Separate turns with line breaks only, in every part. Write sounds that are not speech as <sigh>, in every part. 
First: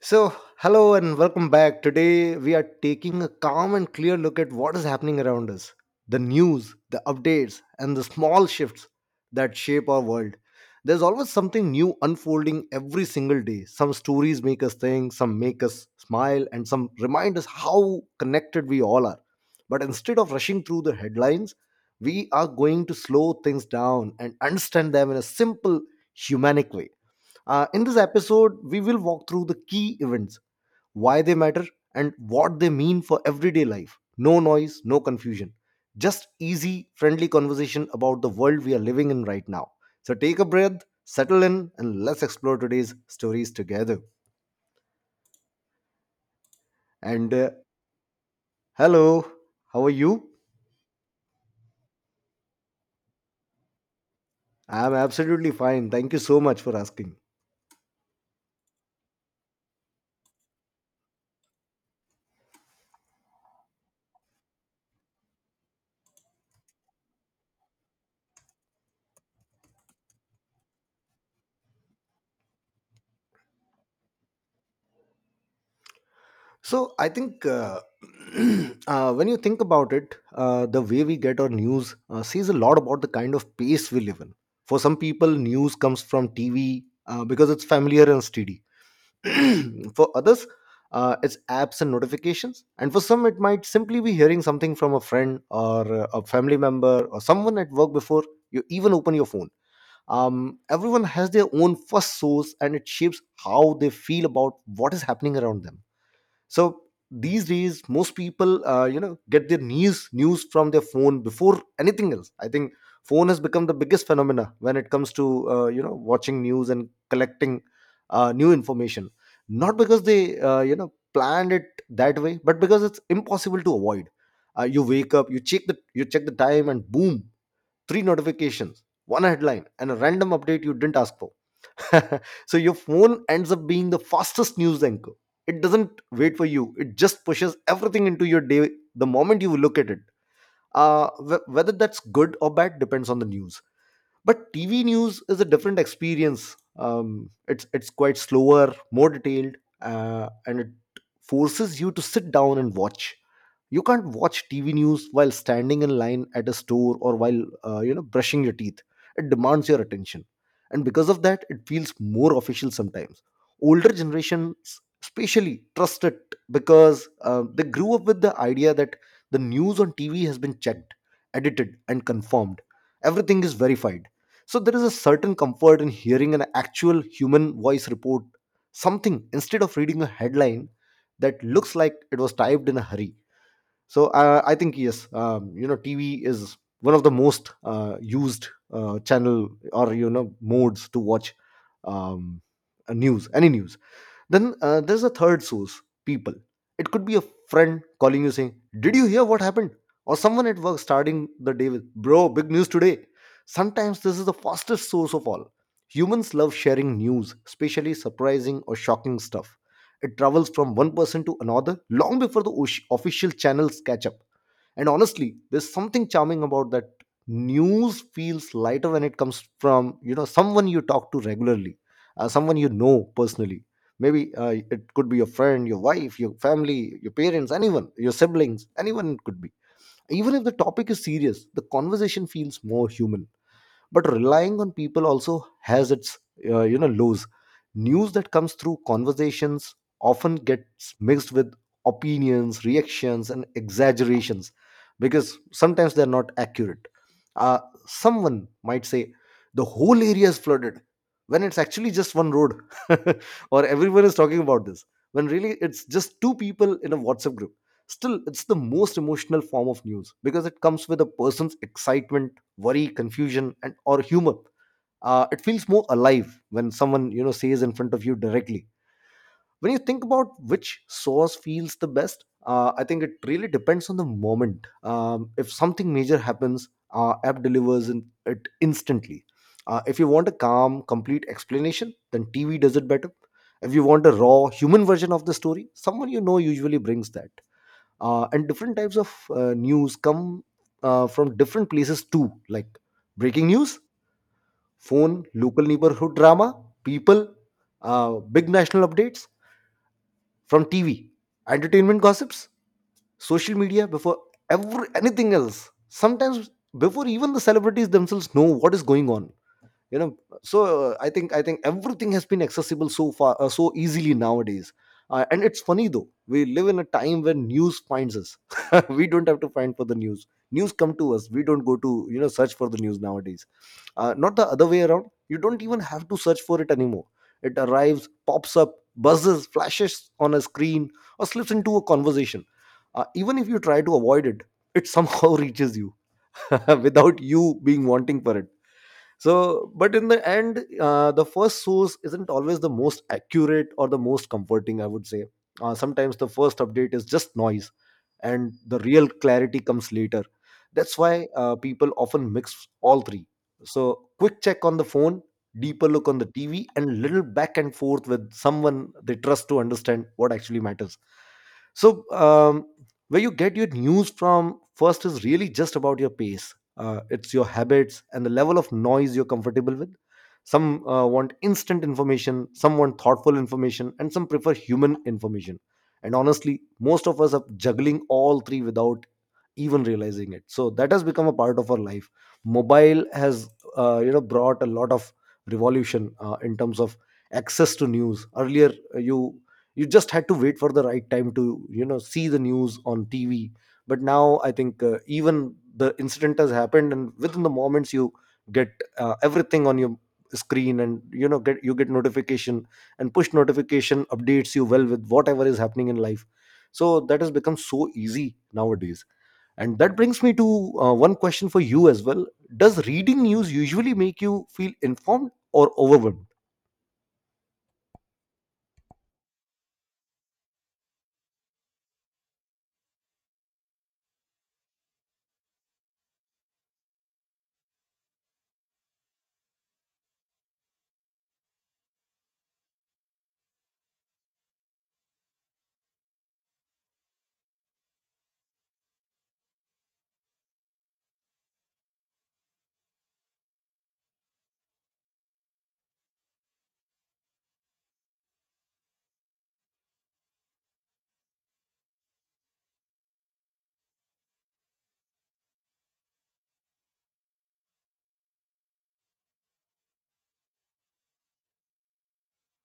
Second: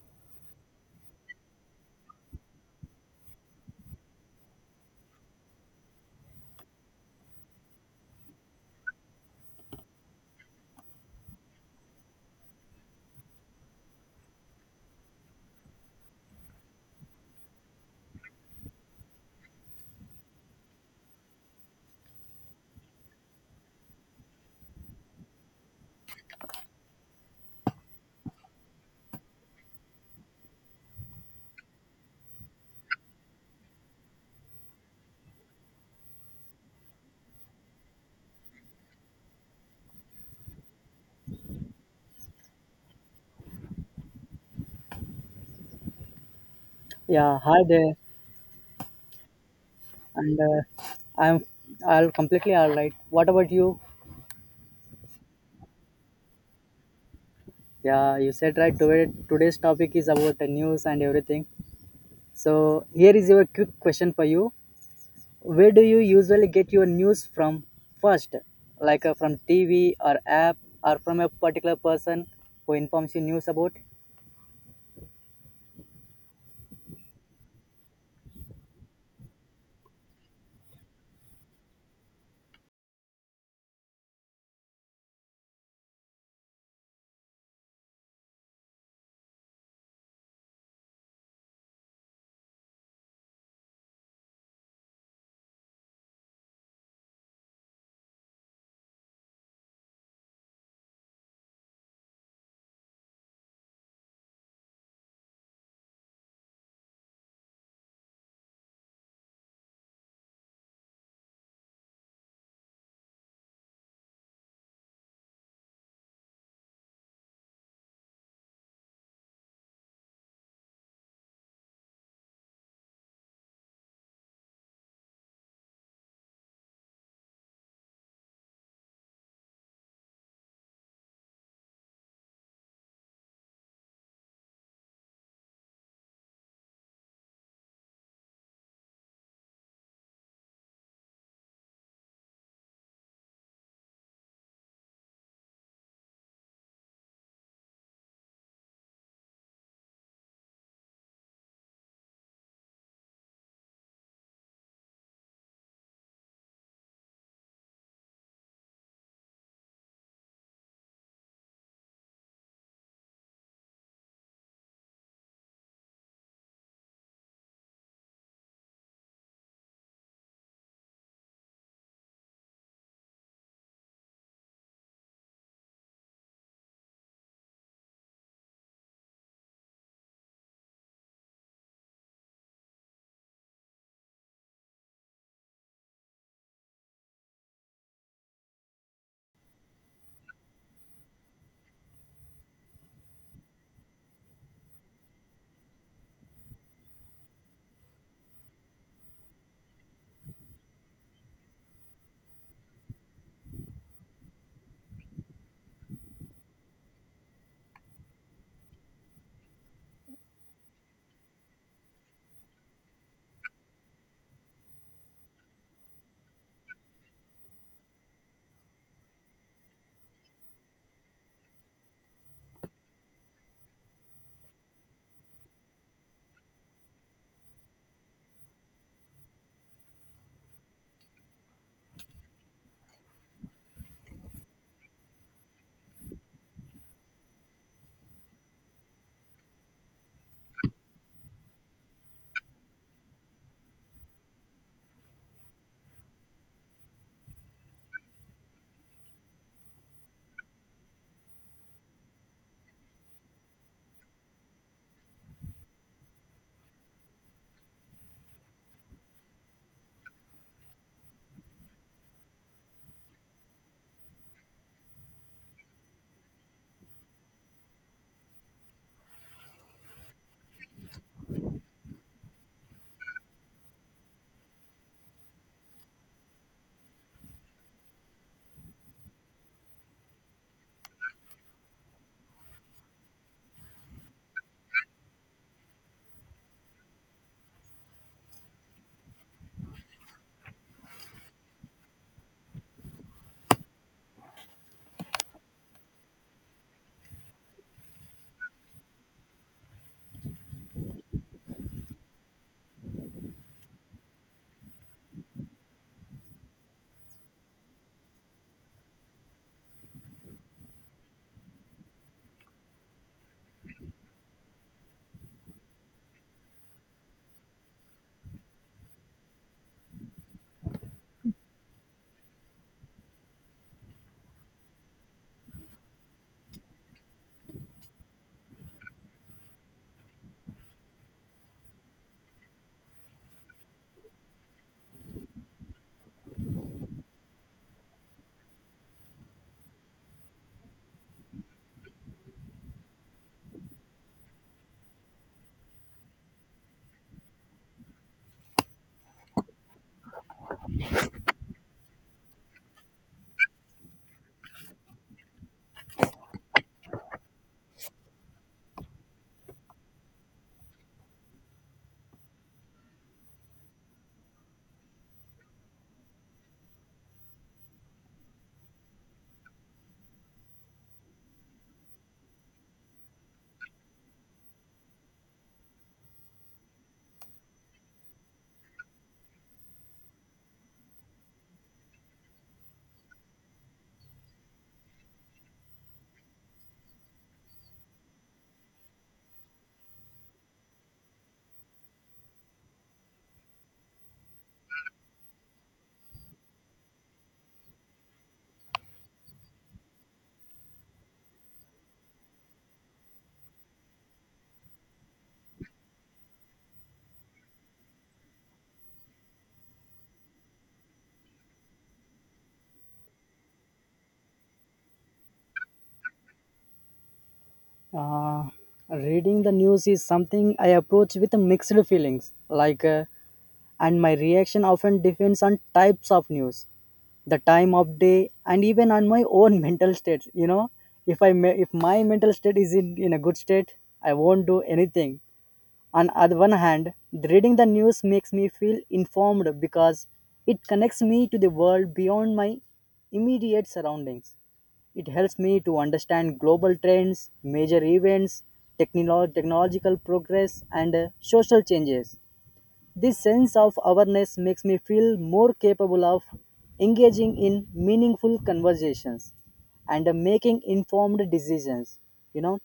So, hello and welcome back. Today, we are taking a calm and clear look at what is happening around us, the news, the updates, and the small shifts that shape our world. There's always something new unfolding every single day. Some stories make us think, some make us smile, and some remind us how connected we all are. But instead of rushing through the headlines, we are going to slow things down and understand them in a simple, humanic way. In this episode, we will walk through the key events, why they matter, and what they mean for everyday life. No noise, no confusion. Just easy, friendly conversation about the world we are living in right now. So take a breath, settle in, and let's explore today's stories together. And
Yeah, hi there.
Hello, how are you?
And I'm I'll completely all right. What about you?
I'm absolutely fine. Thank you so much for asking.
Yeah, you said right. Today's topic is about the news and everything. So here is your quick question for you. Where do you usually get your news from first? Like from TV or app or from a particular person who informs you news about?
So I think <clears throat> when you think about it, the way we get our news says a lot about the kind of pace we live in. For some people, news comes from TV, because it's familiar and steady. <clears throat> For others, it's apps and notifications. And for some, it might simply be hearing something from a friend, or a family member, or someone at work before you even open your phone. Everyone has their own first source, and it shapes how they feel about what is happening around them. So these days, most people, get their news from their phone before anything else, I think. Phone has become the biggest phenomena when it comes to, watching news and collecting new information. Not because they, planned it that way, but because it's impossible to avoid. You wake up, you check the time, and boom, three notifications, one headline, and a random update you didn't ask for. <laughs> So your phone ends up being the fastest news anchor. It doesn't wait for you. It just pushes everything into your day the moment you look at it. Whether that's good or bad depends on the news. But TV news is a different experience. It's quite slower, more detailed, and it forces you to sit down and watch. You can't watch TV news while standing in line at a store, or while, brushing your teeth. It demands your attention, and because of that, it feels more official sometimes. Older generations especially trust it, because they grew up with the idea that the news on TV has been checked, edited, and confirmed. Everything is verified. So there is a certain comfort in hearing an actual human voice report something, instead of reading a headline that looks like it was typed in a hurry. So I think, yes, TV is one of the most, used channel, or modes to watch um, a news, any news. Then there's a third source, people. It could be a friend calling you saying, "Did you hear what happened?" Or someone at work starting the day with, "Bro, big news today." Sometimes this is the fastest source of all. Humans love sharing news, especially surprising or shocking stuff. It travels from one person to another long before the official channels catch up. And honestly, there's something charming about that. News feels lighter when it comes from, someone you talk to regularly, someone you know personally. Maybe it could be your friend, your wife, your family, your parents, anyone, your siblings, anyone, it could be. Even if the topic is serious, the conversation feels more human. But relying on people also has its lows. News that comes through conversations often gets mixed with opinions, reactions, and exaggerations, because sometimes they're not accurate. uh, Someone might say, "The whole area is flooded," when it's actually just one road. <laughs> Or, "Everyone is talking about this," when really it's just two people in a WhatsApp group. Still, it's the most emotional form of news, because it comes with a person's excitement, worry, confusion, and or humor. It feels more alive when someone you know says in front of you directly. When you think about which source feels the best, I think it really depends on the moment. If something major happens, app delivers in, it instantly. If you want a calm, complete explanation, then TV does it better. If you want a raw human version of the story, someone you know usually brings that. And different types of news come from different places too, like breaking news, phone, local neighborhood drama, people, uh, big national updates from TV, entertainment gossips, social media before ever anything else, sometimes before even the celebrities themselves know what is going on, you know so I think everything has been accessible so far, so easily nowadays. And it's funny, though, we live in a time when news finds us. <laughs> We don't have to find for the news, news come to us, we don't go to, search for the news nowadays. Not the other way around. You don't even have to search for it anymore, it arrives, pops up, buzzes, flashes on a screen, or slips into a conversation. Even if you try to avoid it, it somehow <laughs> reaches you. <laughs> Without you being wanting for it. So, but in the end, the first source isn't always the most accurate or the most comforting, I would say. Sometimes the first update is just noise, and the real clarity comes later. That's why people often mix all three. So, quick check on the phone, deeper look on the TV, and little back and forth with someone they trust to understand what actually matters. So where you get your news from first is really just about your pace. It's your habits and the level of noise you're comfortable with. Some want instant information, some want thoughtful information, and some prefer human information. And honestly, most of us are juggling all three without even realizing it. So that has become a part of our life. Mobile has, brought a lot of revolution in terms of access to news. Earlier, you just had to wait for the right time to, see the news on TV. But now I think, even the incident has happened, and within the moments you get everything on your screen, and get you get notification, and push notification updates you well with whatever is happening in life. So that has become so easy nowadays. And that brings me to one question for you as well. Does reading news usually make you feel informed or overwhelmed?
Uh, reading the news is something I approach with a mixed feelings. And my reaction often depends on types of news, the time of day, and even on my own <laughs> mental state, you know. If I may, If my mental state is in a good state, I won't do anything. On other one hand, reading the news makes me feel informed because it connects me to the world beyond my immediate surroundings. It helps me to understand global trends, major events, technological progress, and social changes. This sense of awareness makes me feel more capable of engaging in meaningful conversations and making informed decisions. You know,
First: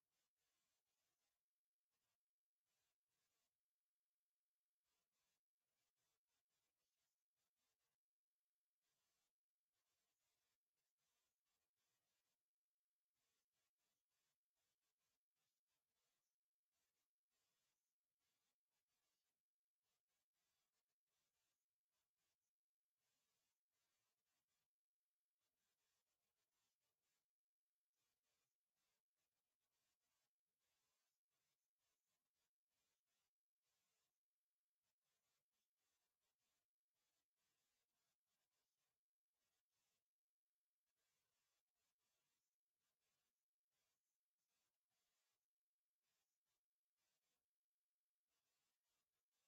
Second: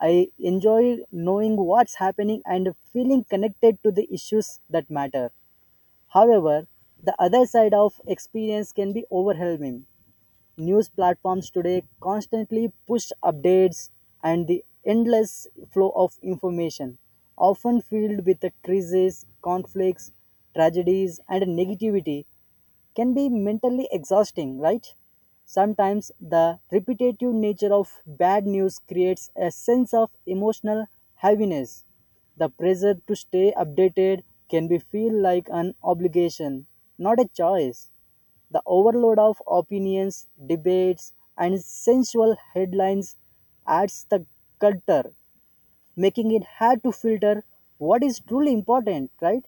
I enjoy knowing what's happening and feeling connected to the issues that matter. However, the other side of experience can be overwhelming. News platforms today constantly push updates, and the endless flow of information, often filled with the crises, conflicts, tragedies, and negativity, can be mentally exhausting, right? Sometimes the repetitive nature of bad news creates a sense of emotional heaviness. The pressure to stay updated can be feel like an obligation, not a choice. The overload of opinions, debates, and sensual headlines adds the culture, making it hard to filter what is truly important, right?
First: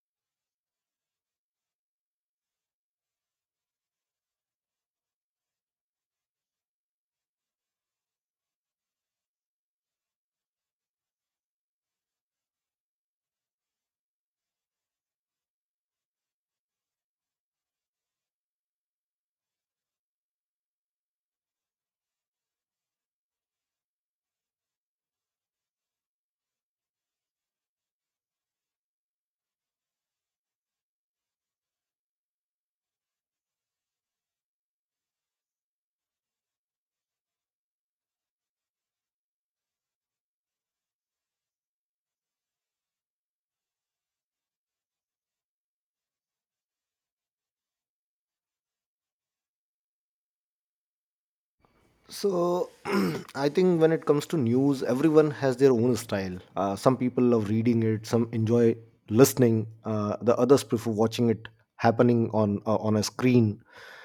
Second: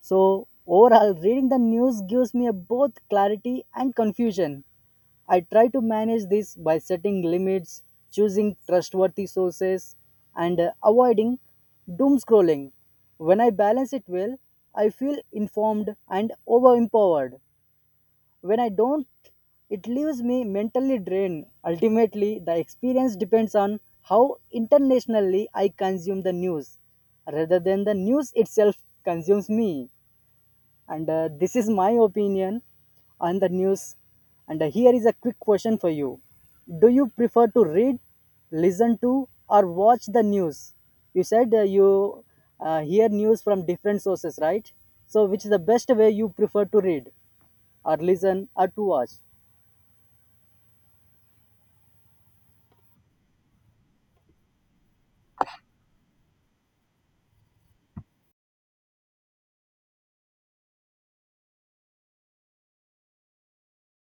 So, overall, reading the news gives me a both clarity and confusion. I try to manage this by setting limits, choosing trustworthy sources, and avoiding doom scrolling. When I balance it well, I feel informed and overempowered. When I don't, it leaves me mentally drained. Ultimately, the experience depends on how internationally I consume the news rather than the news itself consumes me. And This is my opinion on the news. And Here is a quick question for you. Do you prefer to read, listen to, or watch the news? You said you hear news from different sources, right? So, which is the best way you prefer to read, or listen, or to watch?
So, <clears throat> I think when it comes to news, everyone has their own style. Some people love reading it, some enjoy listening, the others prefer watching it happening on, on a screen.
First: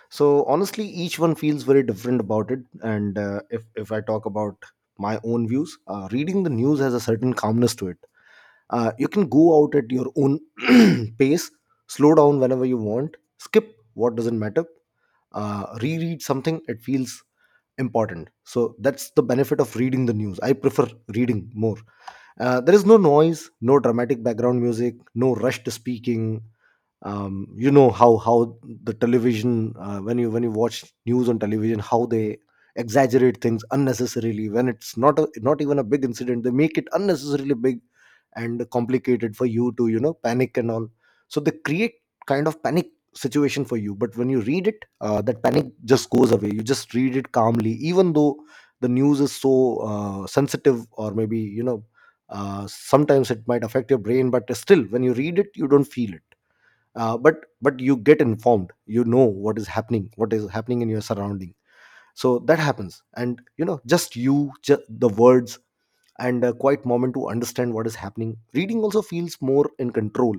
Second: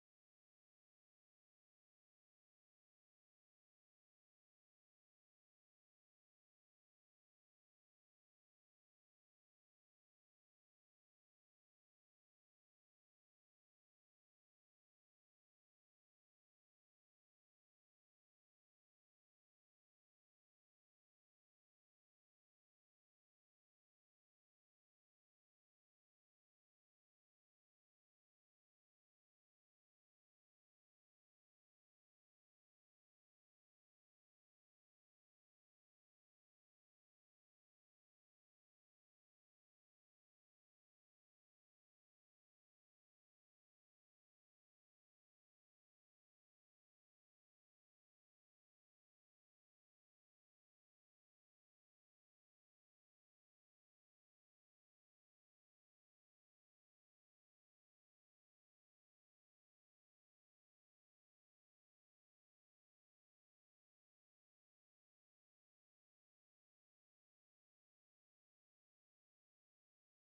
So, honestly, each one feels very different about it. And if I talk about my own views, reading the news has a certain calmness to it. You can go out at your own <clears throat> pace, slow down whenever you want, skip what doesn't matter, reread something. It feels important. So that's the benefit of reading the news. I prefer reading more. There is no noise, no dramatic background music, no rushed speaking. How the television, when you watch news on television, how they exaggerate things unnecessarily when it's not even a big incident, they make it unnecessarily big and complicated for you to, panic and all. So they create kind of panic situation for you. But when you read it, that panic just goes away. You just read it calmly, even though the news is so sensitive, or maybe sometimes it might affect your brain. But still, when you read it, you don't feel it. But you get informed. You know what is happening, what is happening in your surrounding. So that happens. And just the words and a quiet moment to understand what is happening. Reading also feels more in control.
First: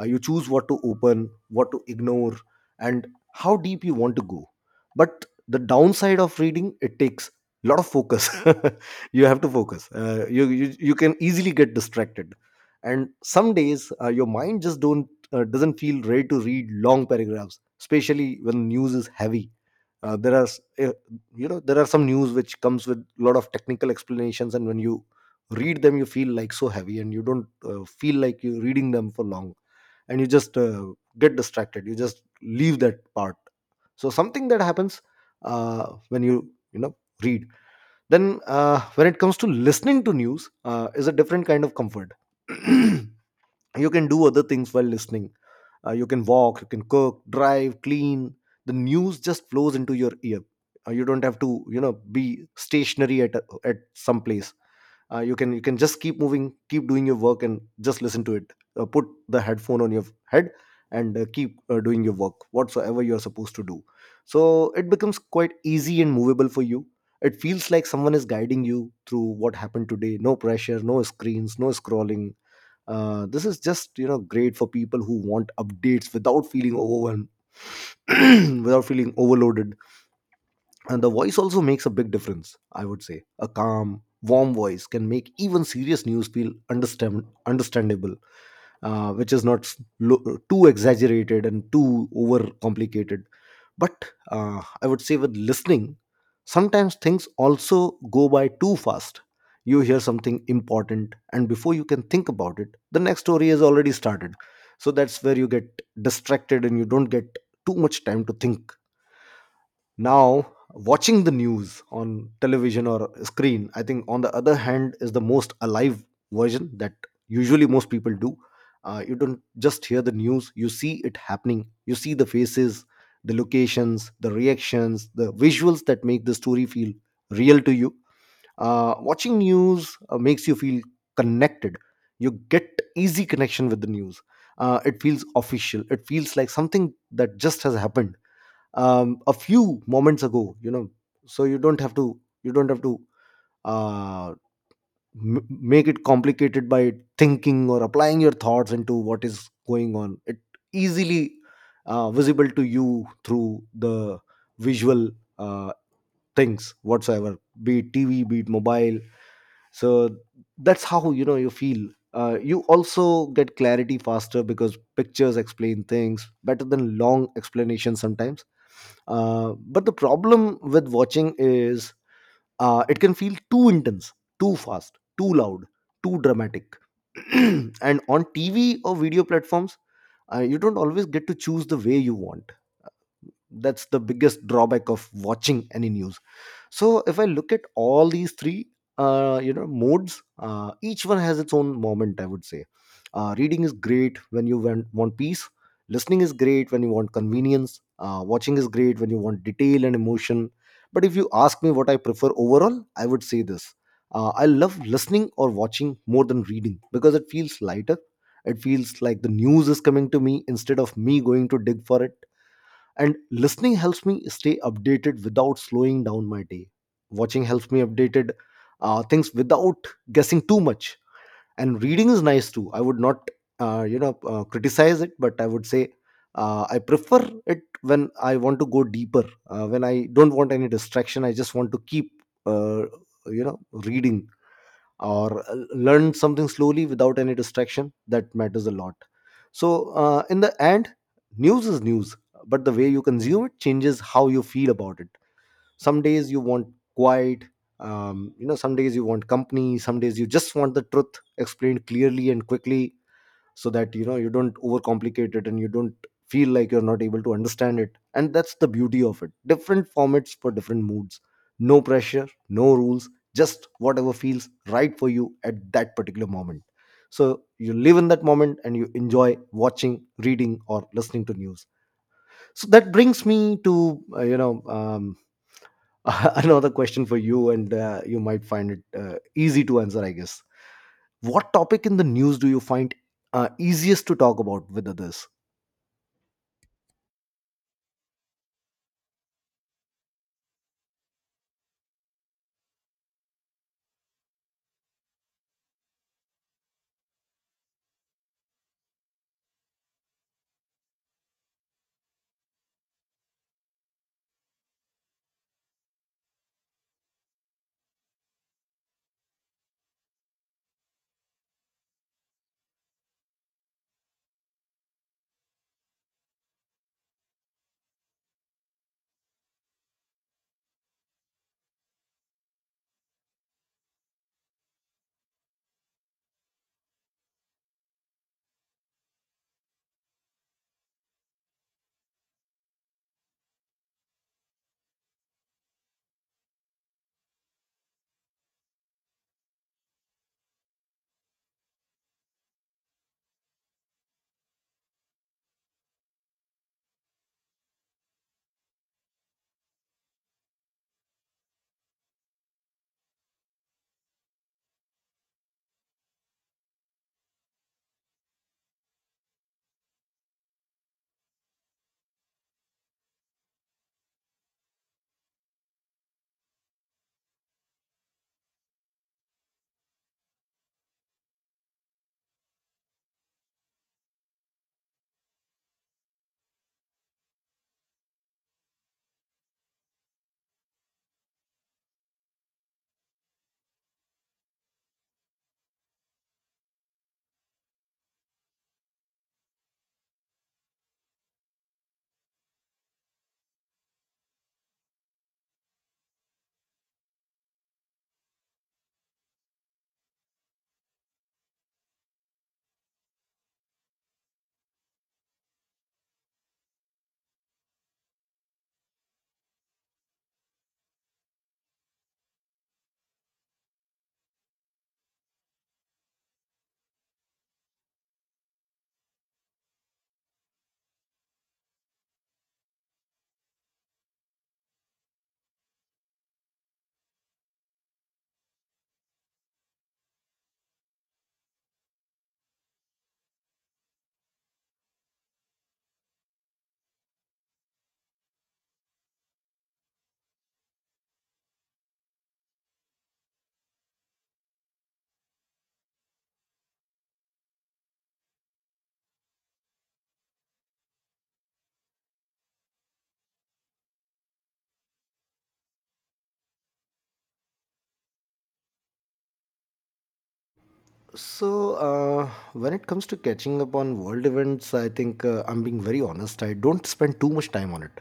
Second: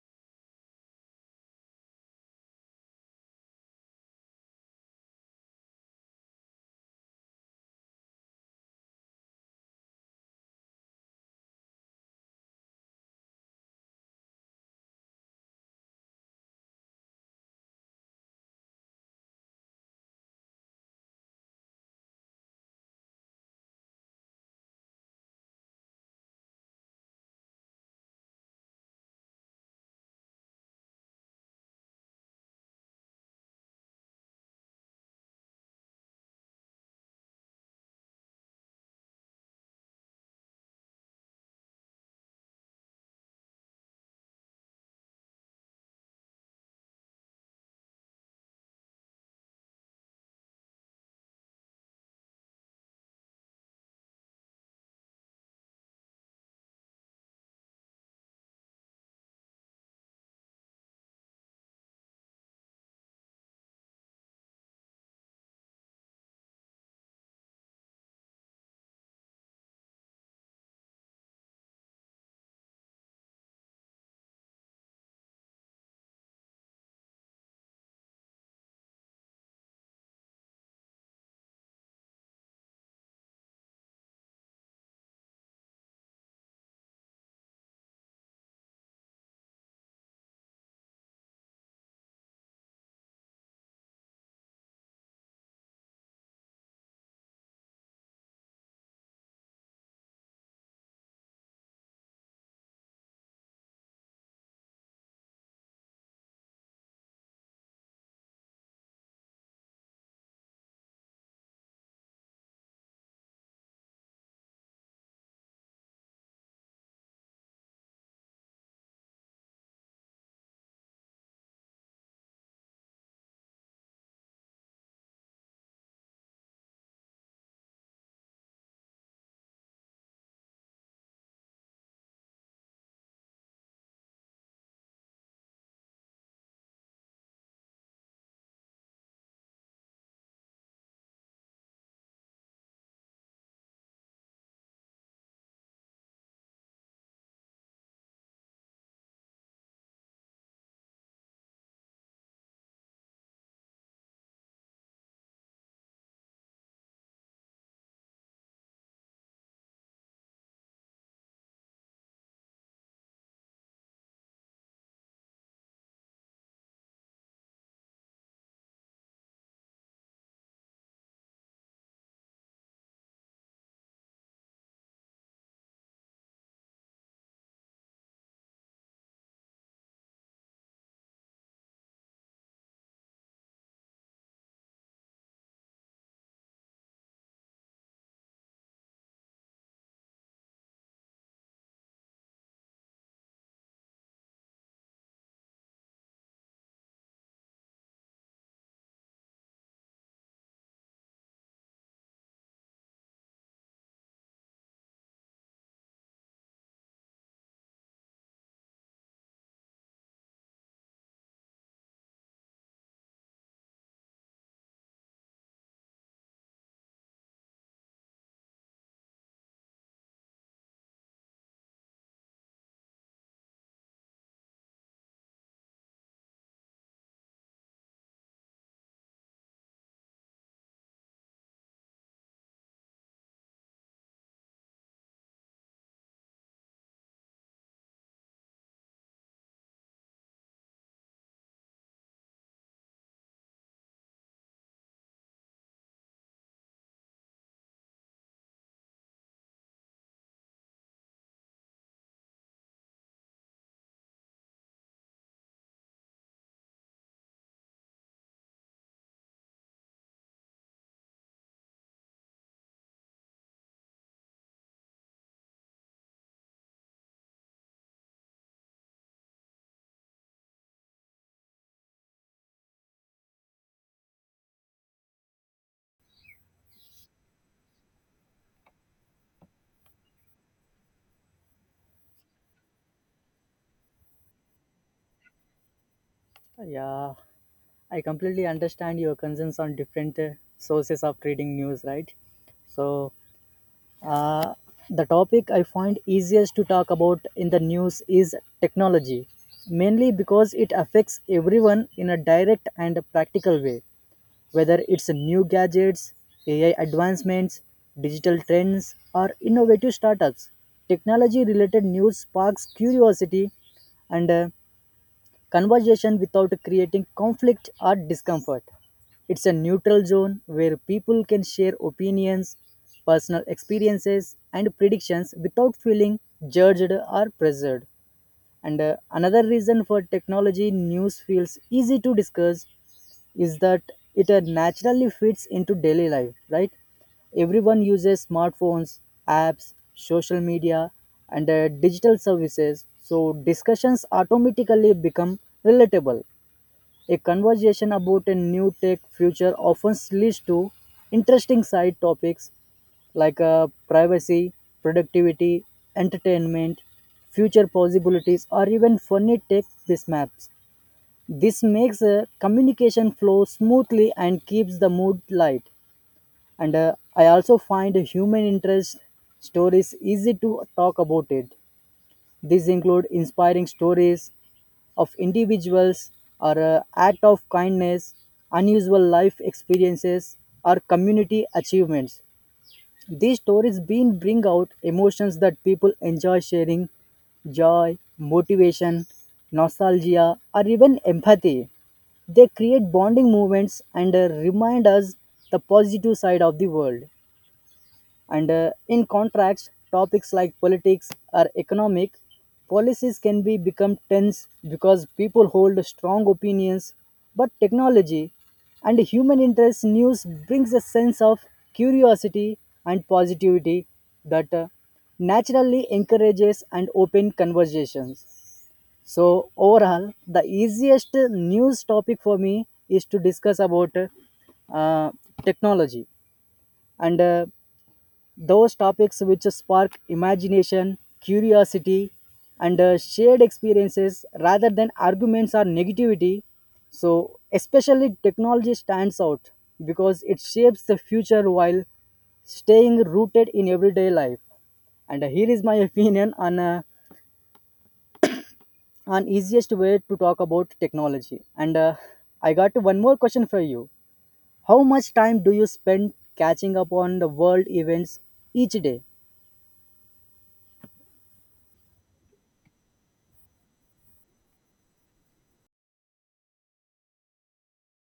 You choose what to open, what to ignore, and how deep you want to go. But the downside of reading, it takes a lot of focus. <laughs> You have to focus. You can easily get distracted, and some days your mind just don't doesn't feel ready to read long paragraphs, especially when news is heavy. There are you know, there are some news which comes with a lot of technical explanations, and when you read them you feel like so heavy, and you don't feel like you reading them for long, and you just get distracted, you just leave that part. So something that happens when you know read. Then when it comes to listening to news, is a different kind of comfort. <clears throat> You can do other things while listening. You can walk, you can cook, drive, clean. The news just flows into your ear. You don't have to you know be stationary at at some place. You can just keep moving, keep doing your work and just listen to it. Put the headphone on your head, and keep doing your work whatsoever you're supposed to do. So it becomes quite easy and movable for you. It feels like someone is guiding you through what happened today. No pressure, no screens, no scrolling. This is just great for people who want updates without feeling overwhelmed, <clears throat> without feeling overloaded. And the voice also makes a big difference. I would say a calm, warm voice can make even serious news feel understandable. Which is not too exaggerated and too overcomplicated. But I would say with listening, sometimes things also go by too fast. You hear something important, and before you can think about it, the next story has already started. So that's where you get distracted and you don't get too much time to think. Now, watching the news on television or screen, I think on the other hand, is the most alive version that usually most people do. You don't just hear the news, you see it happening. You see the faces, the locations, the reactions, the visuals that make the story feel real to you. Watching news makes you feel connected. You get easy connection with the news. It feels official, it feels like something that just has happened a few moments ago, you know. So you don't have to uh, make it complicated by thinking or applying your thoughts into what is going on. It easily visible to you through the visual uh, things whatsoever, be it TV, be it mobile. So that's how, you know, you feel. You also get clarity faster because pictures explain things better than long explanations sometimes. But the problem with watching is it can feel too intense, too fast, too loud, too dramatic. <clears throat> And on TV or video platforms, you don't always get to choose the way you want. That's the biggest drawback of watching any news. So if I look at all these three you know modes, each one has its own moment, I would say. Reading is great when you want peace, listening is great when you want convenience, watching is great when you want detail and emotion. But if you ask me what I prefer overall, I would say this: I love listening or watching more than reading because it feels lighter. It feels like the news is coming to me instead of me going to dig for it. And listening helps me stay updated without slowing down my day. Watching helps me updated things without guessing too much. And reading is nice too. I would not criticize it, but I would say I prefer it when I want to go deeper, when I don't want any distraction, I just want to keep uh, you know reading or learn something slowly without any distraction. That matters a lot. So, in the end, news is news, but the way you consume it changes how you feel about it. Some days you want quiet, you know, some days you want company, some days you just want the truth explained clearly and quickly, so that you know you don't overcomplicate it and you don't feel like you're not able to understand it. And that's the beauty of it: different formats for different moods. No pressure, no rules, just whatever feels right for you at that particular moment. So you live in that moment and you enjoy watching, reading, or listening to news. So that brings me to <laughs> another question for you, and you might find it easy to answer, I guess. What topic in the news do you find easiest to talk about with others?
Yeah, I completely understand your concerns on different sources of reading news, right? So, uh, the topic I find easiest to talk about in the news is technology, mainly because it affects everyone in a direct and practical way, whether it's new gadgets, AI advancements, digital trends, or innovative startups. Technology related news sparks curiosity and conversation without creating conflict or discomfort. It's a neutral zone where people can share opinions, personal experiences, and predictions without feeling judged or pressured. And another reason for technology news feels easy to discuss is that it naturally fits into daily life, right? Everyone uses smartphones, apps, social media, and digital services, so discussions automatically become relatable. A conversation about a new tech future often leads to interesting side topics like privacy, productivity, entertainment, future possibilities, or even funny tech mishaps. This makes communication flow smoothly and keeps the mood light. And I also find human interest stories easy to talk about it. These include inspiring stories of individuals, or act of kindness, unusual life experiences, or community achievements. These stories being bring out emotions that people enjoy sharing, joy, motivation, nostalgia, or even empathy. They create bonding moments and remind us the positive side of the world. And in contrast, topics like politics or economic policies can be become tense because people hold strong opinions, but technology and human interest news brings a sense of curiosity and positivity that naturally encourages and open conversations. So overall, the easiest news topic for me is to discuss about uh, technology and those topics which spark imagination, curiosity, and shared experiences rather than arguments or negativity. So, especially technology stands out because it shapes the future while staying rooted in everyday life. And here is my <laughs> opinion on easiest way to talk about technology. And I got one more question for you. How much time do you spend catching up on the world events each day?
So when it comes to catching up on world events, I think I'm being very honest, I don't spend too much time on it.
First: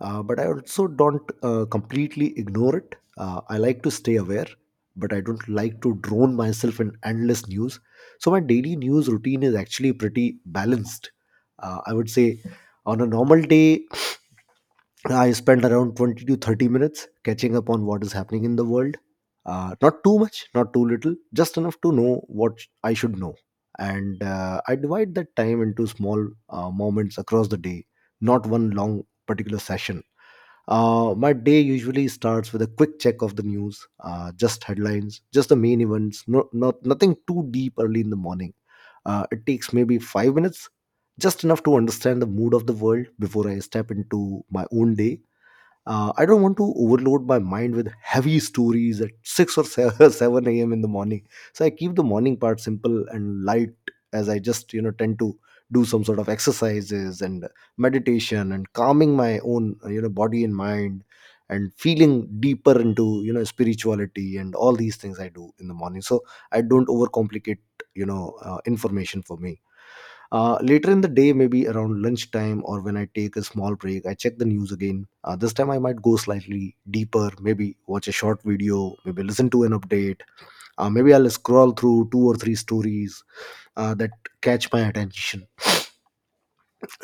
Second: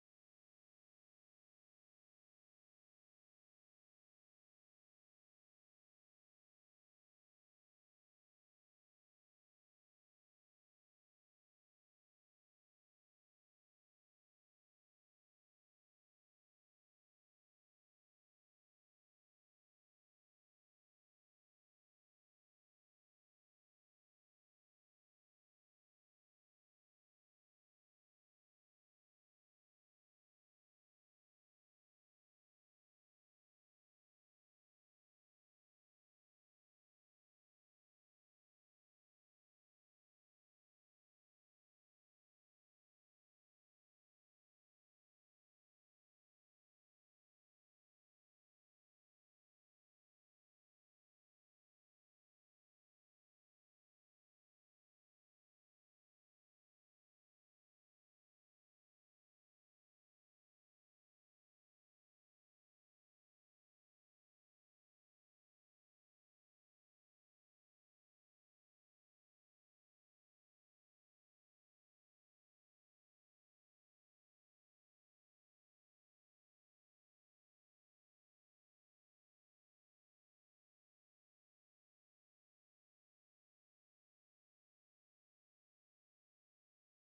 But I also don't completely ignore it. I like to stay aware, but I don't like to drone myself in endless news. So my daily news routine is actually pretty balanced. I would say on a normal day, <sniffs> I spent around 20 to 30 minutes catching up on what is happening in the world. Not too much, not too little, just enough to know what I should know. And I divide that time into small moments across the day, not one long particular session. My day usually starts with a quick check of the news, just headlines, just the main events, nothing too deep early in the morning. It takes maybe 5 minutes, just enough to understand the mood of the world before I step into my own day. I don't want to overload my mind with heavy stories at 6 or 7 <laughs> 7 a.m. in the morning. So I keep the morning part simple and light, as I just, you know, tend to do some sort of exercises and meditation and calming my own, you know, body and mind, and feeling deeper into, you know, spirituality and all these things I do in the morning. So I don't overcomplicate, you know, information for me. Later in the day, maybe around lunchtime or when I take a small break, I check the news again. This time I might go slightly deeper, maybe watch a short video, maybe listen to an update. Maybe I'll scroll through two or three stories that catch my attention.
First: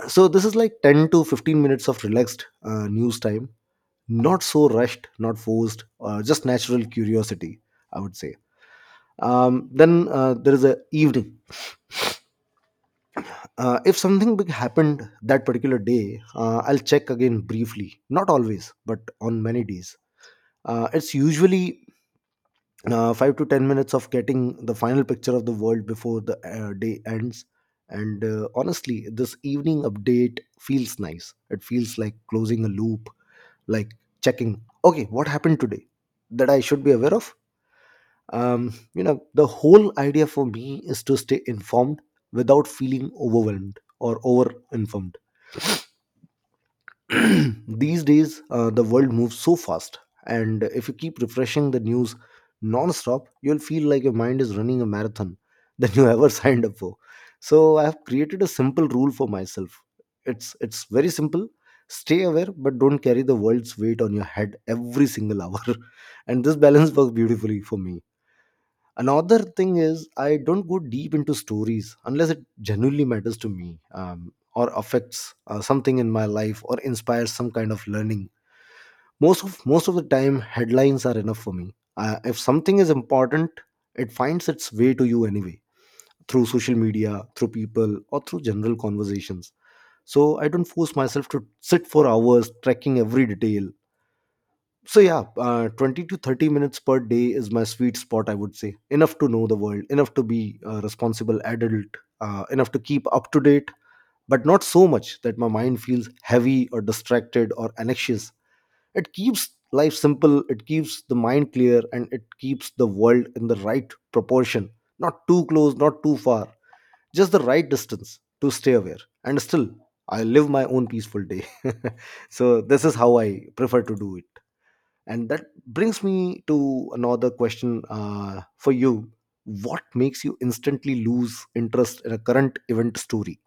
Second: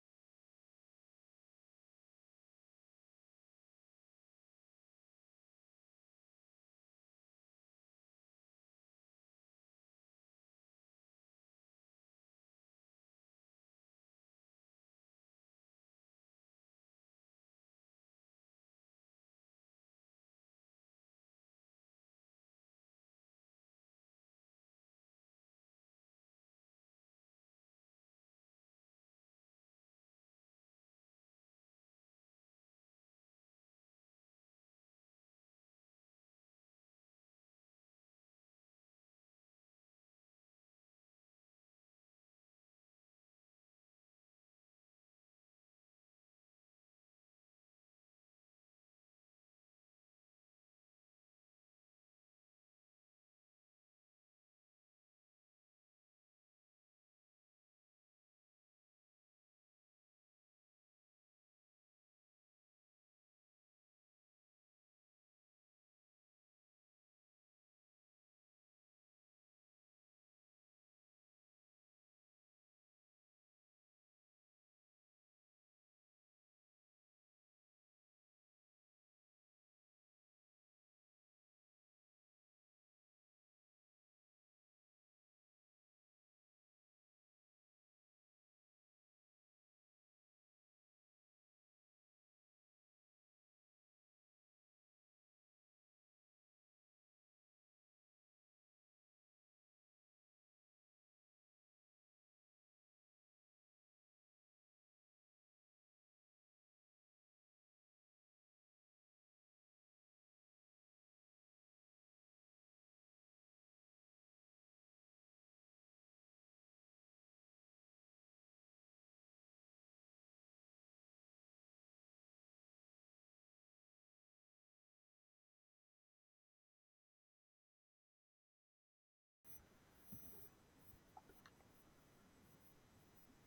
So this is like 10 to 15 minutes of relaxed news time. Not so rushed, not forced, just natural curiosity, I would say. Then there is a evening. If something big happened that particular day, I'll check again briefly. Not always, but on many days. It's usually 5 to 10 minutes of getting the final picture of the world before the day ends. And honestly, this evening update feels nice. It feels like closing a loop, like checking, okay, what happened today that I should be aware of? You know, the whole idea for me is to stay informed without feeling overwhelmed or over informed. <clears throat> These days, the world moves so fast, and if you keep refreshing the news non-stop, you'll feel like your mind is running a marathon <laughs> that you ever <laughs> signed up for. So I have created a simple rule for myself. It's very simple. Stay aware, but don't carry the world's weight on your head every single hour. <laughs> And this balance works beautifully for me. Another thing is, I don't go deep into stories unless it genuinely matters to me, or affects something in my life or inspires some kind of learning. Most of the time, headlines are enough for me. If something is important, it finds its way to you anyway through social media, through people, or through general conversations. So I don't force myself to sit for hours tracking every detail. So yeah, 20 to 30 minutes per day is my sweet spot, I would say. Enough to know the world, enough to be a responsible adult, enough to keep up to date, but not so much that my mind feels heavy or distracted or anxious. It keeps life simple, it keeps the mind clear, and it keeps the world in the right proportion. Not too close, not too far, just the right distance to stay aware. And still, I live my own peaceful day. <laughs> So this is how I prefer to do it, and that brings me to another question for you. What makes you instantly lose interest in a current event story?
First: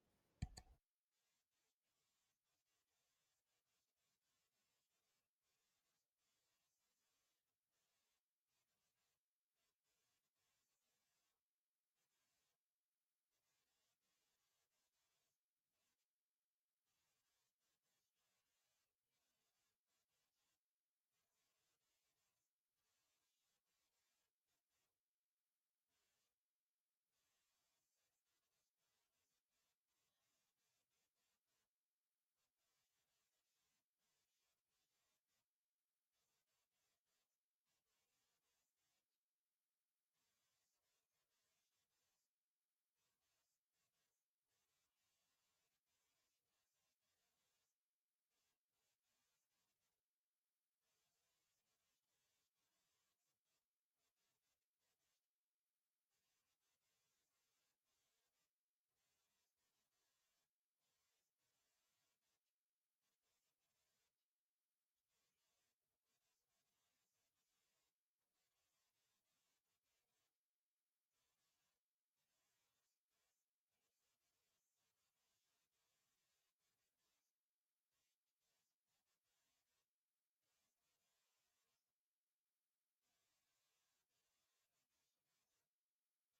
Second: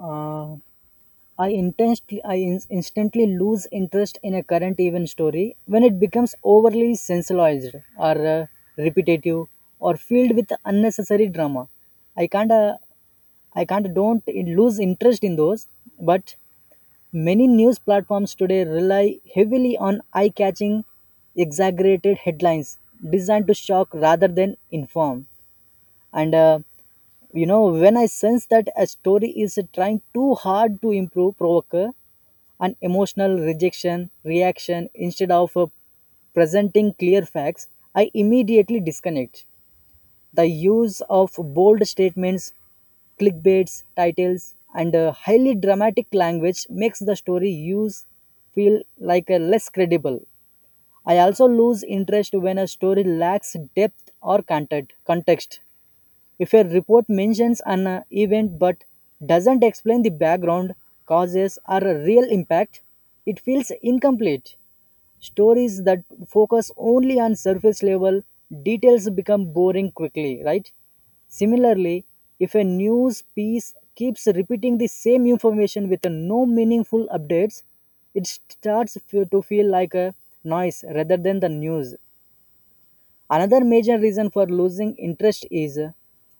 Uh, I, intensely, I in- instantly lose interest in a current event story when it becomes overly sensationalized or repetitive or filled with unnecessary drama. I can't, uh, I can't don't lose interest in those, but many news platforms today rely heavily on eye-catching, exaggerated headlines designed to shock rather than inform. And you know, when I sense that a story is trying too hard to improve provoke an emotional rejection reaction instead of presenting clear facts, I immediately disconnect. The use of bold statements, clickbaits titles, and highly dramatic language makes the story use feel like a less credible. I also lose interest when a story lacks depth or content context. If a report mentions an event but doesn't explain the background, causes, or a real impact, it feels incomplete. Stories that focus only on surface level details become boring quickly, right? Similarly, if a news piece keeps repeating the same information with no meaningful updates, it starts to feel like a noise rather than the news. Another major reason for losing interest is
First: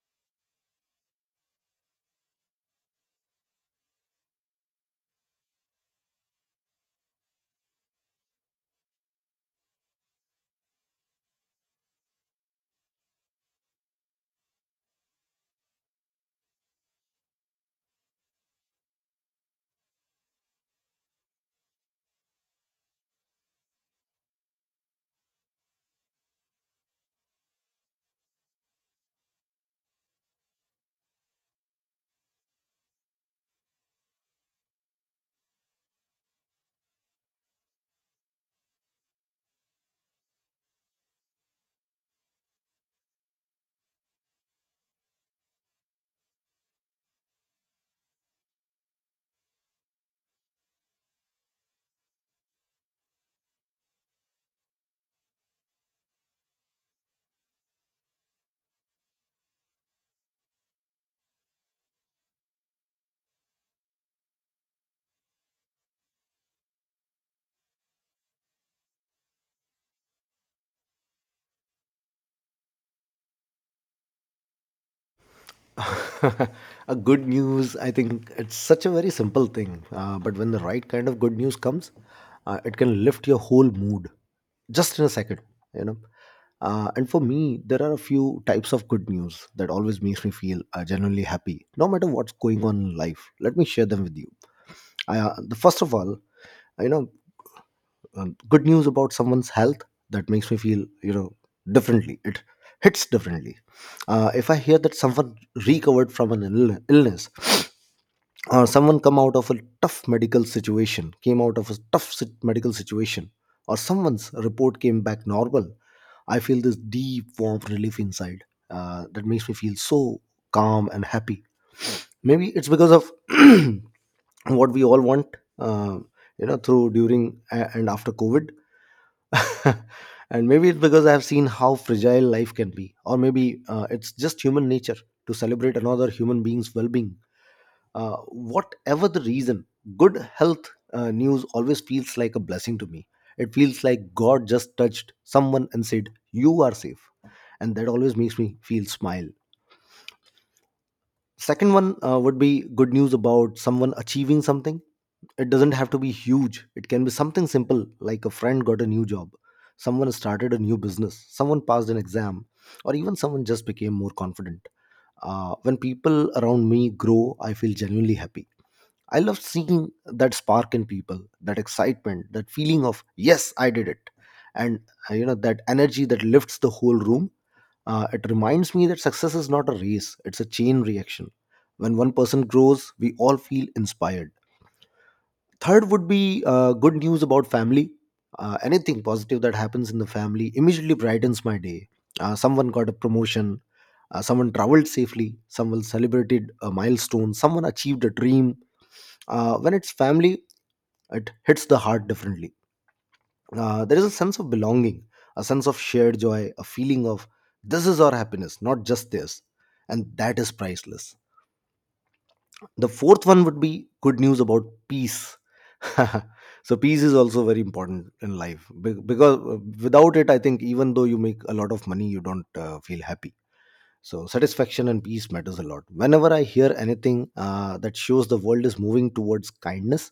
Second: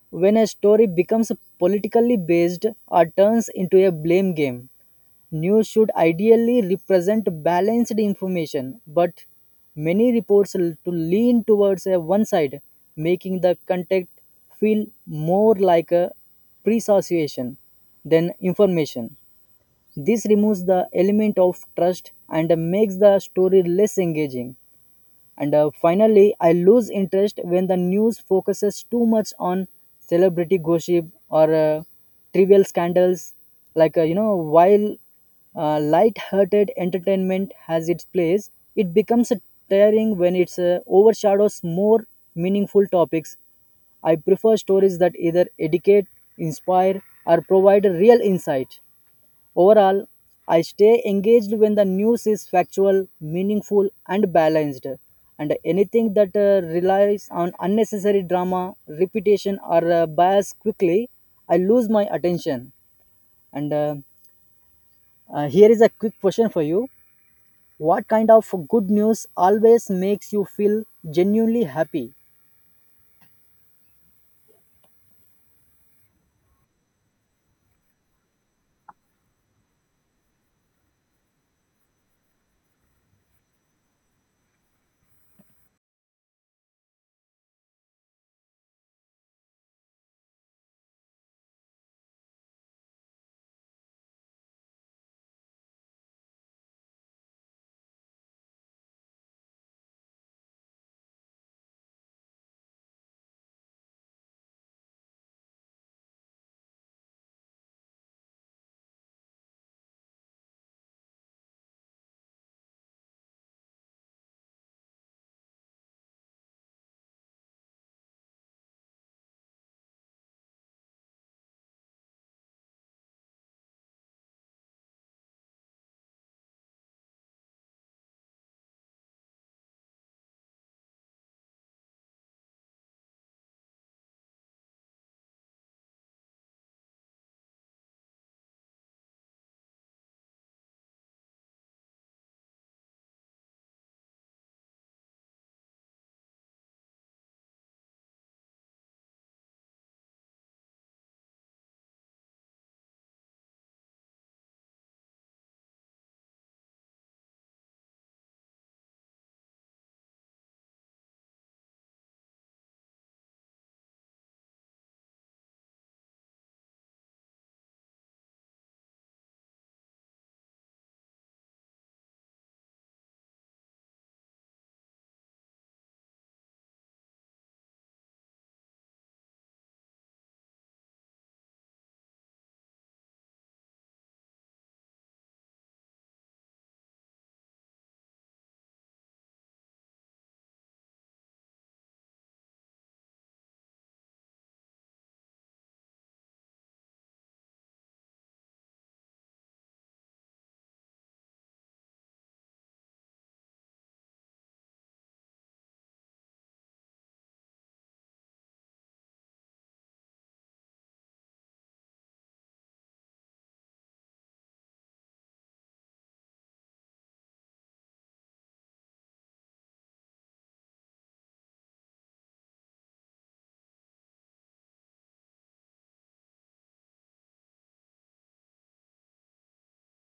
when a story becomes politically based or turns into a blame game. News should ideally represent balanced information, but many reports to lean towards a one side, making the content feel more like a presociation than information. This removes the element of trust and makes the story less engaging. And finally, I lose interest when the news focuses too much on celebrity gossip or trivial scandals. Like, you know, while light-hearted entertainment has its place, it becomes tiring when it overshadows more meaningful topics. I prefer stories that either educate, inspire, or provide a real insight. Overall, I stay engaged when the news is factual, meaningful, and balanced. And anything that relies on unnecessary drama, repetition, or bias quickly, I lose my attention. And here is a quick question for you. What kind of good news always makes you feel genuinely happy?
<laughs> A good news, I think it's such a very simple thing, but when the right kind of good news comes, it can lift your whole mood just in a second, you know. And for me, there are a few types of good news that always makes me feel genuinely happy no matter what's going on in life. Let me share them with you. The first of all, you know, good news about someone's health, that makes me feel, you know, differently it hits differently. If I hear that someone recovered from an illness, <sniffs> or someone come out of a tough medical situation came out of a tough medical situation, or someone's report came back normal, I feel this deep, warm relief inside. That makes me feel so calm and happy. <sniffs> Maybe it's because of <clears throat> what we all want, uh, you know, through during and after COVID. <laughs> And maybe it's because I've seen how fragile life can be, or maybe it's just human nature to celebrate another human being's well being. Whatever the reason, good health news always feels like a blessing to me. It feels like God just touched someone and said, You are safe. And that always makes me feel smile. Second one would be good news about someone achieving something. It doesn't have to be huge, it can be something simple, like a friend got a new job, someone started a new business, someone passed an exam, or even someone just became more confident. When people around me grow, I feel genuinely happy. I love seeing that spark in people, that excitement, that feeling of, yes, I did it. And you know, that energy that lifts the whole room, it reminds me that success is not a race, it's a chain reaction. When one person grows, we all feel inspired. Third would be good news about family. Anything positive that happens in the family immediately brightens my day. Someone got a promotion, someone traveled safely, someone celebrated a milestone, someone achieved a dream. When it's family, it hits the heart differently. There is a sense of belonging, a sense of shared joy, a feeling of, this is our happiness, not just this. And that is priceless. The fourth one would be good news about peace. <laughs> So peace is also very important in life, because without it, I think even though you make a lot of money, you don't feel happy. So satisfaction and peace matters a lot. Whenever I hear anything that shows the world is moving towards kindness,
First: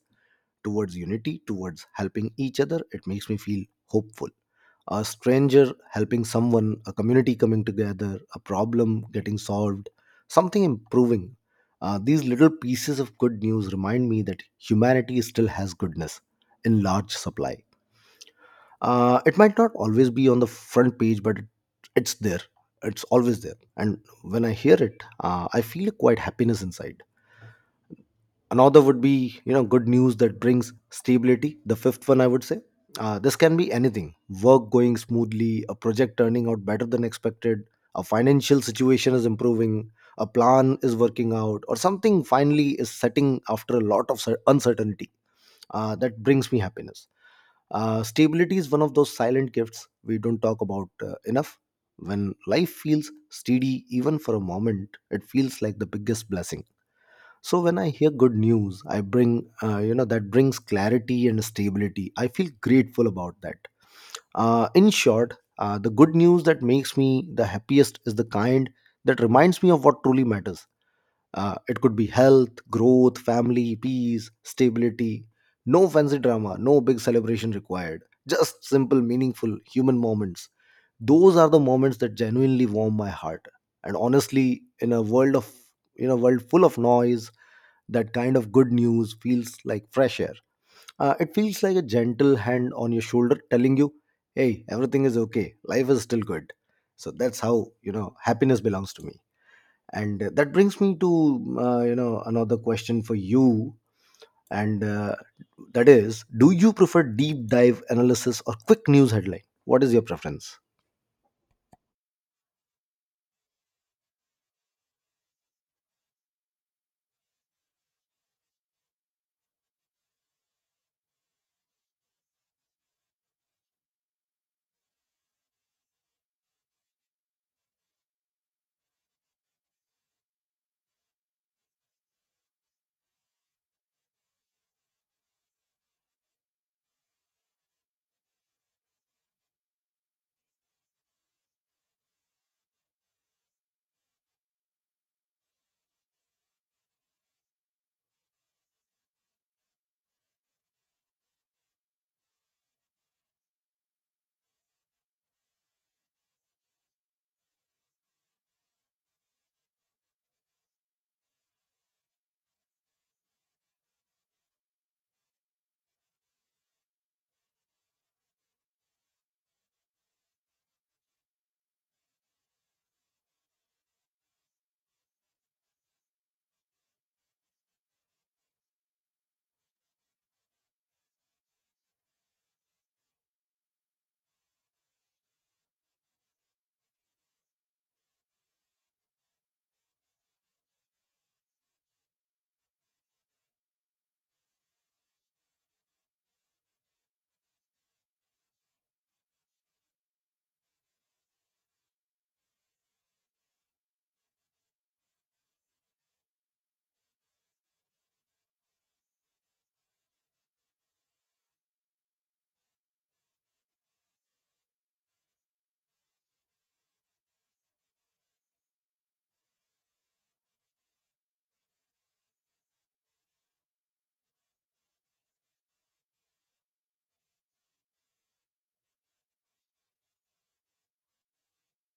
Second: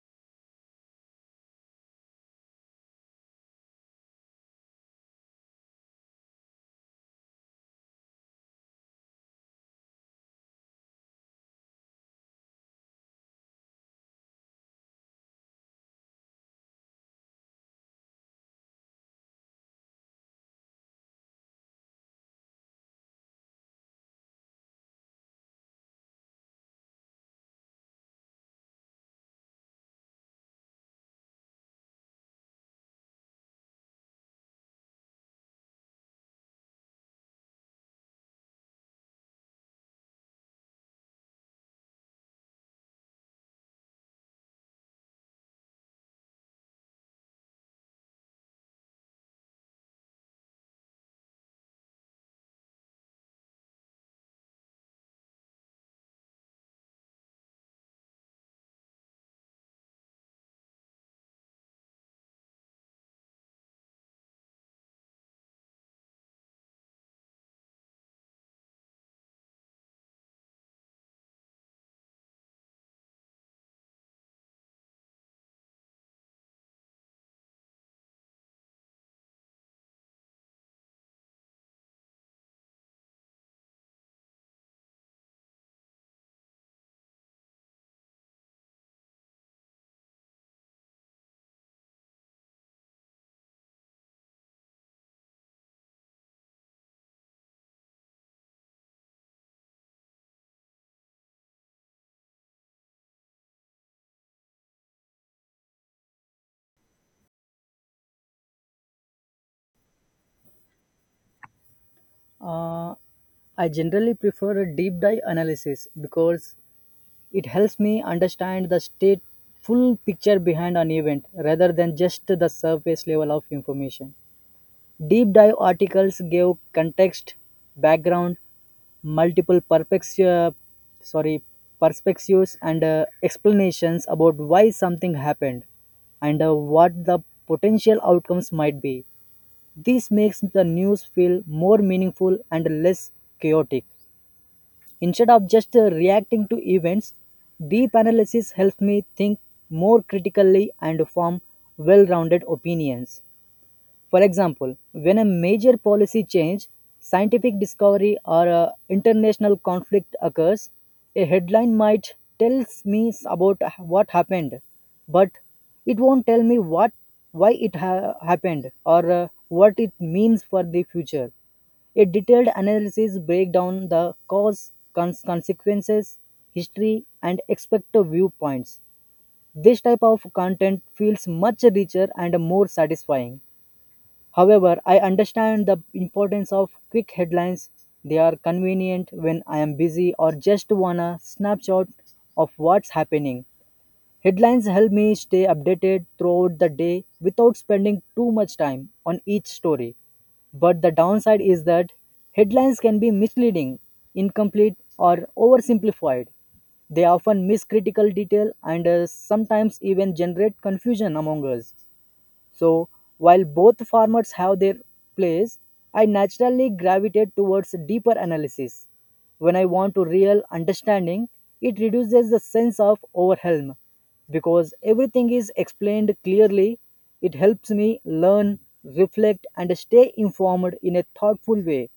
towards unity, towards helping each other, it makes me feel hopeful. A stranger helping someone, a community coming together, a problem getting solved, something improving. These little pieces of good news remind me that humanity still has goodness in large supply. It might not always be on the front page, but it's there. It's always there. And when I hear it, I feel quite happiness inside. Another would be, you know, good news that brings stability, the fifth one I would say. Uh, this can be anything: work going smoothly, a project turning out better than expected, a financial situation is improving, a plan is working out, or something finally is setting after a lot of uncertainty. Uh, that brings me happiness. Uh, stability is one of those silent gifts we don't talk about enough. When life feels steady even for a moment, it feels like the biggest blessing. So when I hear good news, I bring, you know, that brings clarity and stability, I feel grateful about that. In short, the good news that makes me the happiest is the kind that reminds me of what truly matters. It could be health, growth, family, peace, stability. No fancy drama, no big celebration required. Just simple, meaningful human moments. Those are the moments that genuinely warm my heart. And honestly, in a world full of noise, that kind of good news feels like fresh air. It feels like a gentle hand on your shoulder telling you, hey, everything is okay. Life is still good. So that's how, you know, happiness belongs to me. And that brings me to, you know, another question for you. And that is, do you prefer deep dive analysis or quick news headline? What is your preference?
Uh, I generally prefer a deep dive analysis because it helps me understand the state full picture behind an event rather than just the surface level of information. Deep dive articles give context, background, multiple sorry, perspectives, and explanations about why something happened and what the potential outcomes might be. This makes the news feel more meaningful and less chaotic. Instead of just reacting to events, deep analysis helps me think more critically and form well rounded opinions. For example, when a major policy change, scientific discovery, or a international conflict occurs, a headline might tells me about what happened, but it won't tell me what why it happened or what it means for the future. A detailed analysis breaks down the cause, consequences, history, and expected viewpoints. This type of content feels much richer and more satisfying. However, I understand the importance of quick headlines. They are convenient when I am busy or just want a snapshot of what's happening. Headlines help me stay updated throughout the day without spending too much time on each story. But the downside is that headlines can be misleading, incomplete, or oversimplified. They often miss critical detail and sometimes even generate confusion among us. So, while both formats have their place, I naturally gravitate towards deeper analysis. When I want to real understanding, it reduces the sense of overwhelm because everything is explained clearly. It helps me learn, reflect, and stay informed in a thoughtful way.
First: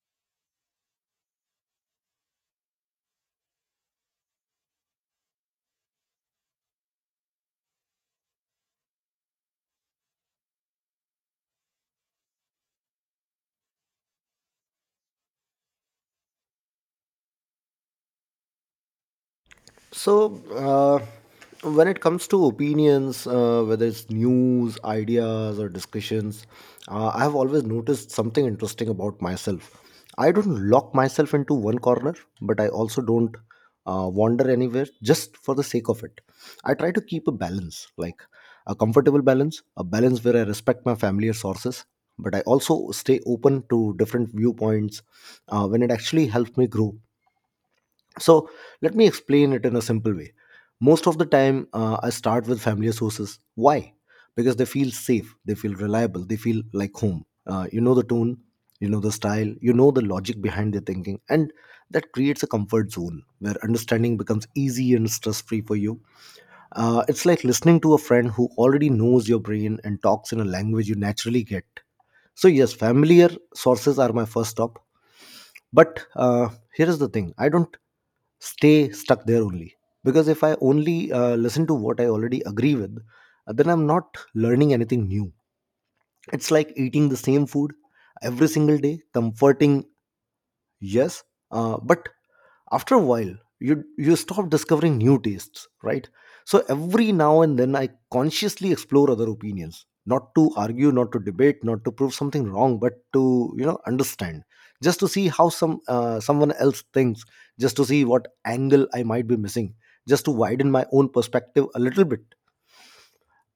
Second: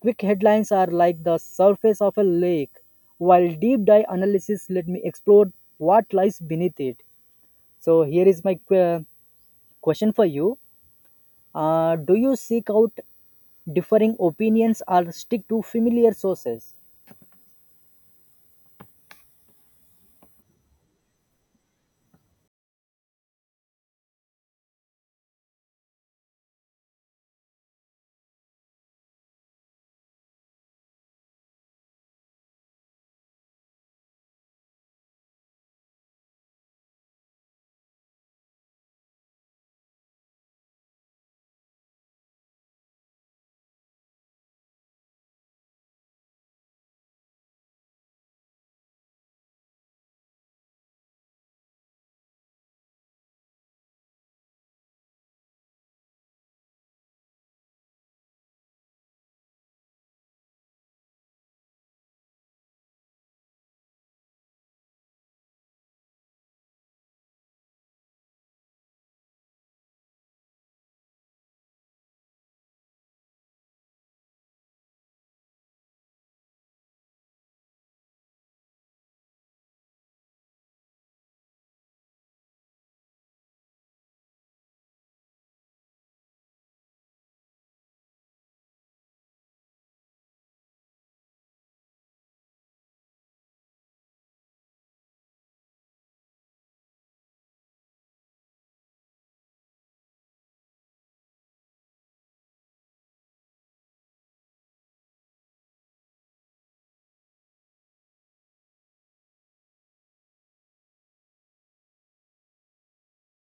Quick headlines are like the surface of a lake, while deep dive analysis let me explore what lies beneath it. So, here is my question for you. Do you seek out differing opinions or stick to familiar sources?
So, when it comes to opinions, whether it's news, ideas, or discussions, I have always noticed something interesting about myself. I don't lock myself into one corner, but I also don't wander anywhere just for the sake of it. I try to keep a balance, like a comfortable balance, a balance where I respect my family or sources, but I also stay open to different viewpoints when it actually helps me grow. So let me explain it in a simple way. Most of the time, I start with familiar sources. Why? Because they feel safe, they feel reliable, they feel like home. You know the tone, you know the style, you know the logic behind their thinking, and that creates a comfort zone where understanding becomes easy and stress free for you. It's like listening to a friend who already knows your brain and talks in a language you naturally get. So, yes, familiar sources are my first stop. But here is the thing, I don't stay stuck there only, because if I only listen to what I already agree with, then I'm not learning anything new. It's like eating the same food every single day. Comforting, yes, but after a while, you stop discovering new tastes, right? So every now and then, I consciously explore other opinions, not to argue, not to debate, not to prove something wrong, but to, you know, understand, just to see how someone else thinks, just to see what angle I might be missing, just to widen my own perspective a little bit.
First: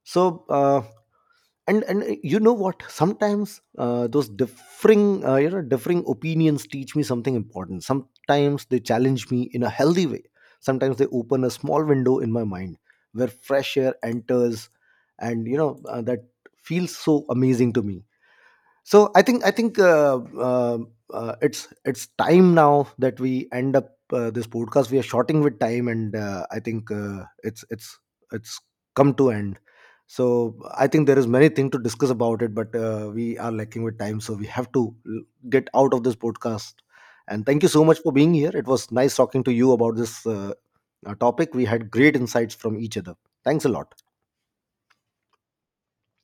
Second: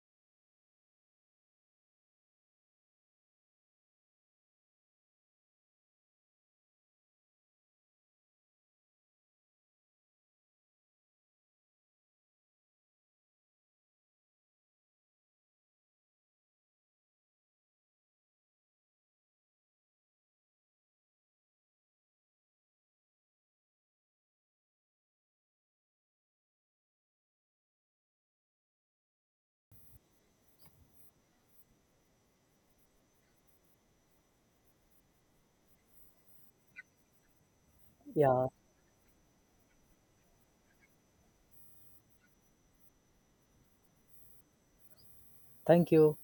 So uh, and you know what, sometimes those differing, you know, differing opinions teach me something important. Sometimes they challenge me in a healthy way, sometimes they open a small window in my mind where fresh air enters, and, you know, that feels so amazing to me. So I think uh, it's time now that we end up this podcast. We are shorting with time, and I think it's come to end. So I think there is many thing to discuss about it, but we are lacking with time, so we have to get out of this podcast. And thank you so much for being
Yeah,
here. It was nice talking to you about this topic. We had great insights from each other. Thanks a lot.
thank you.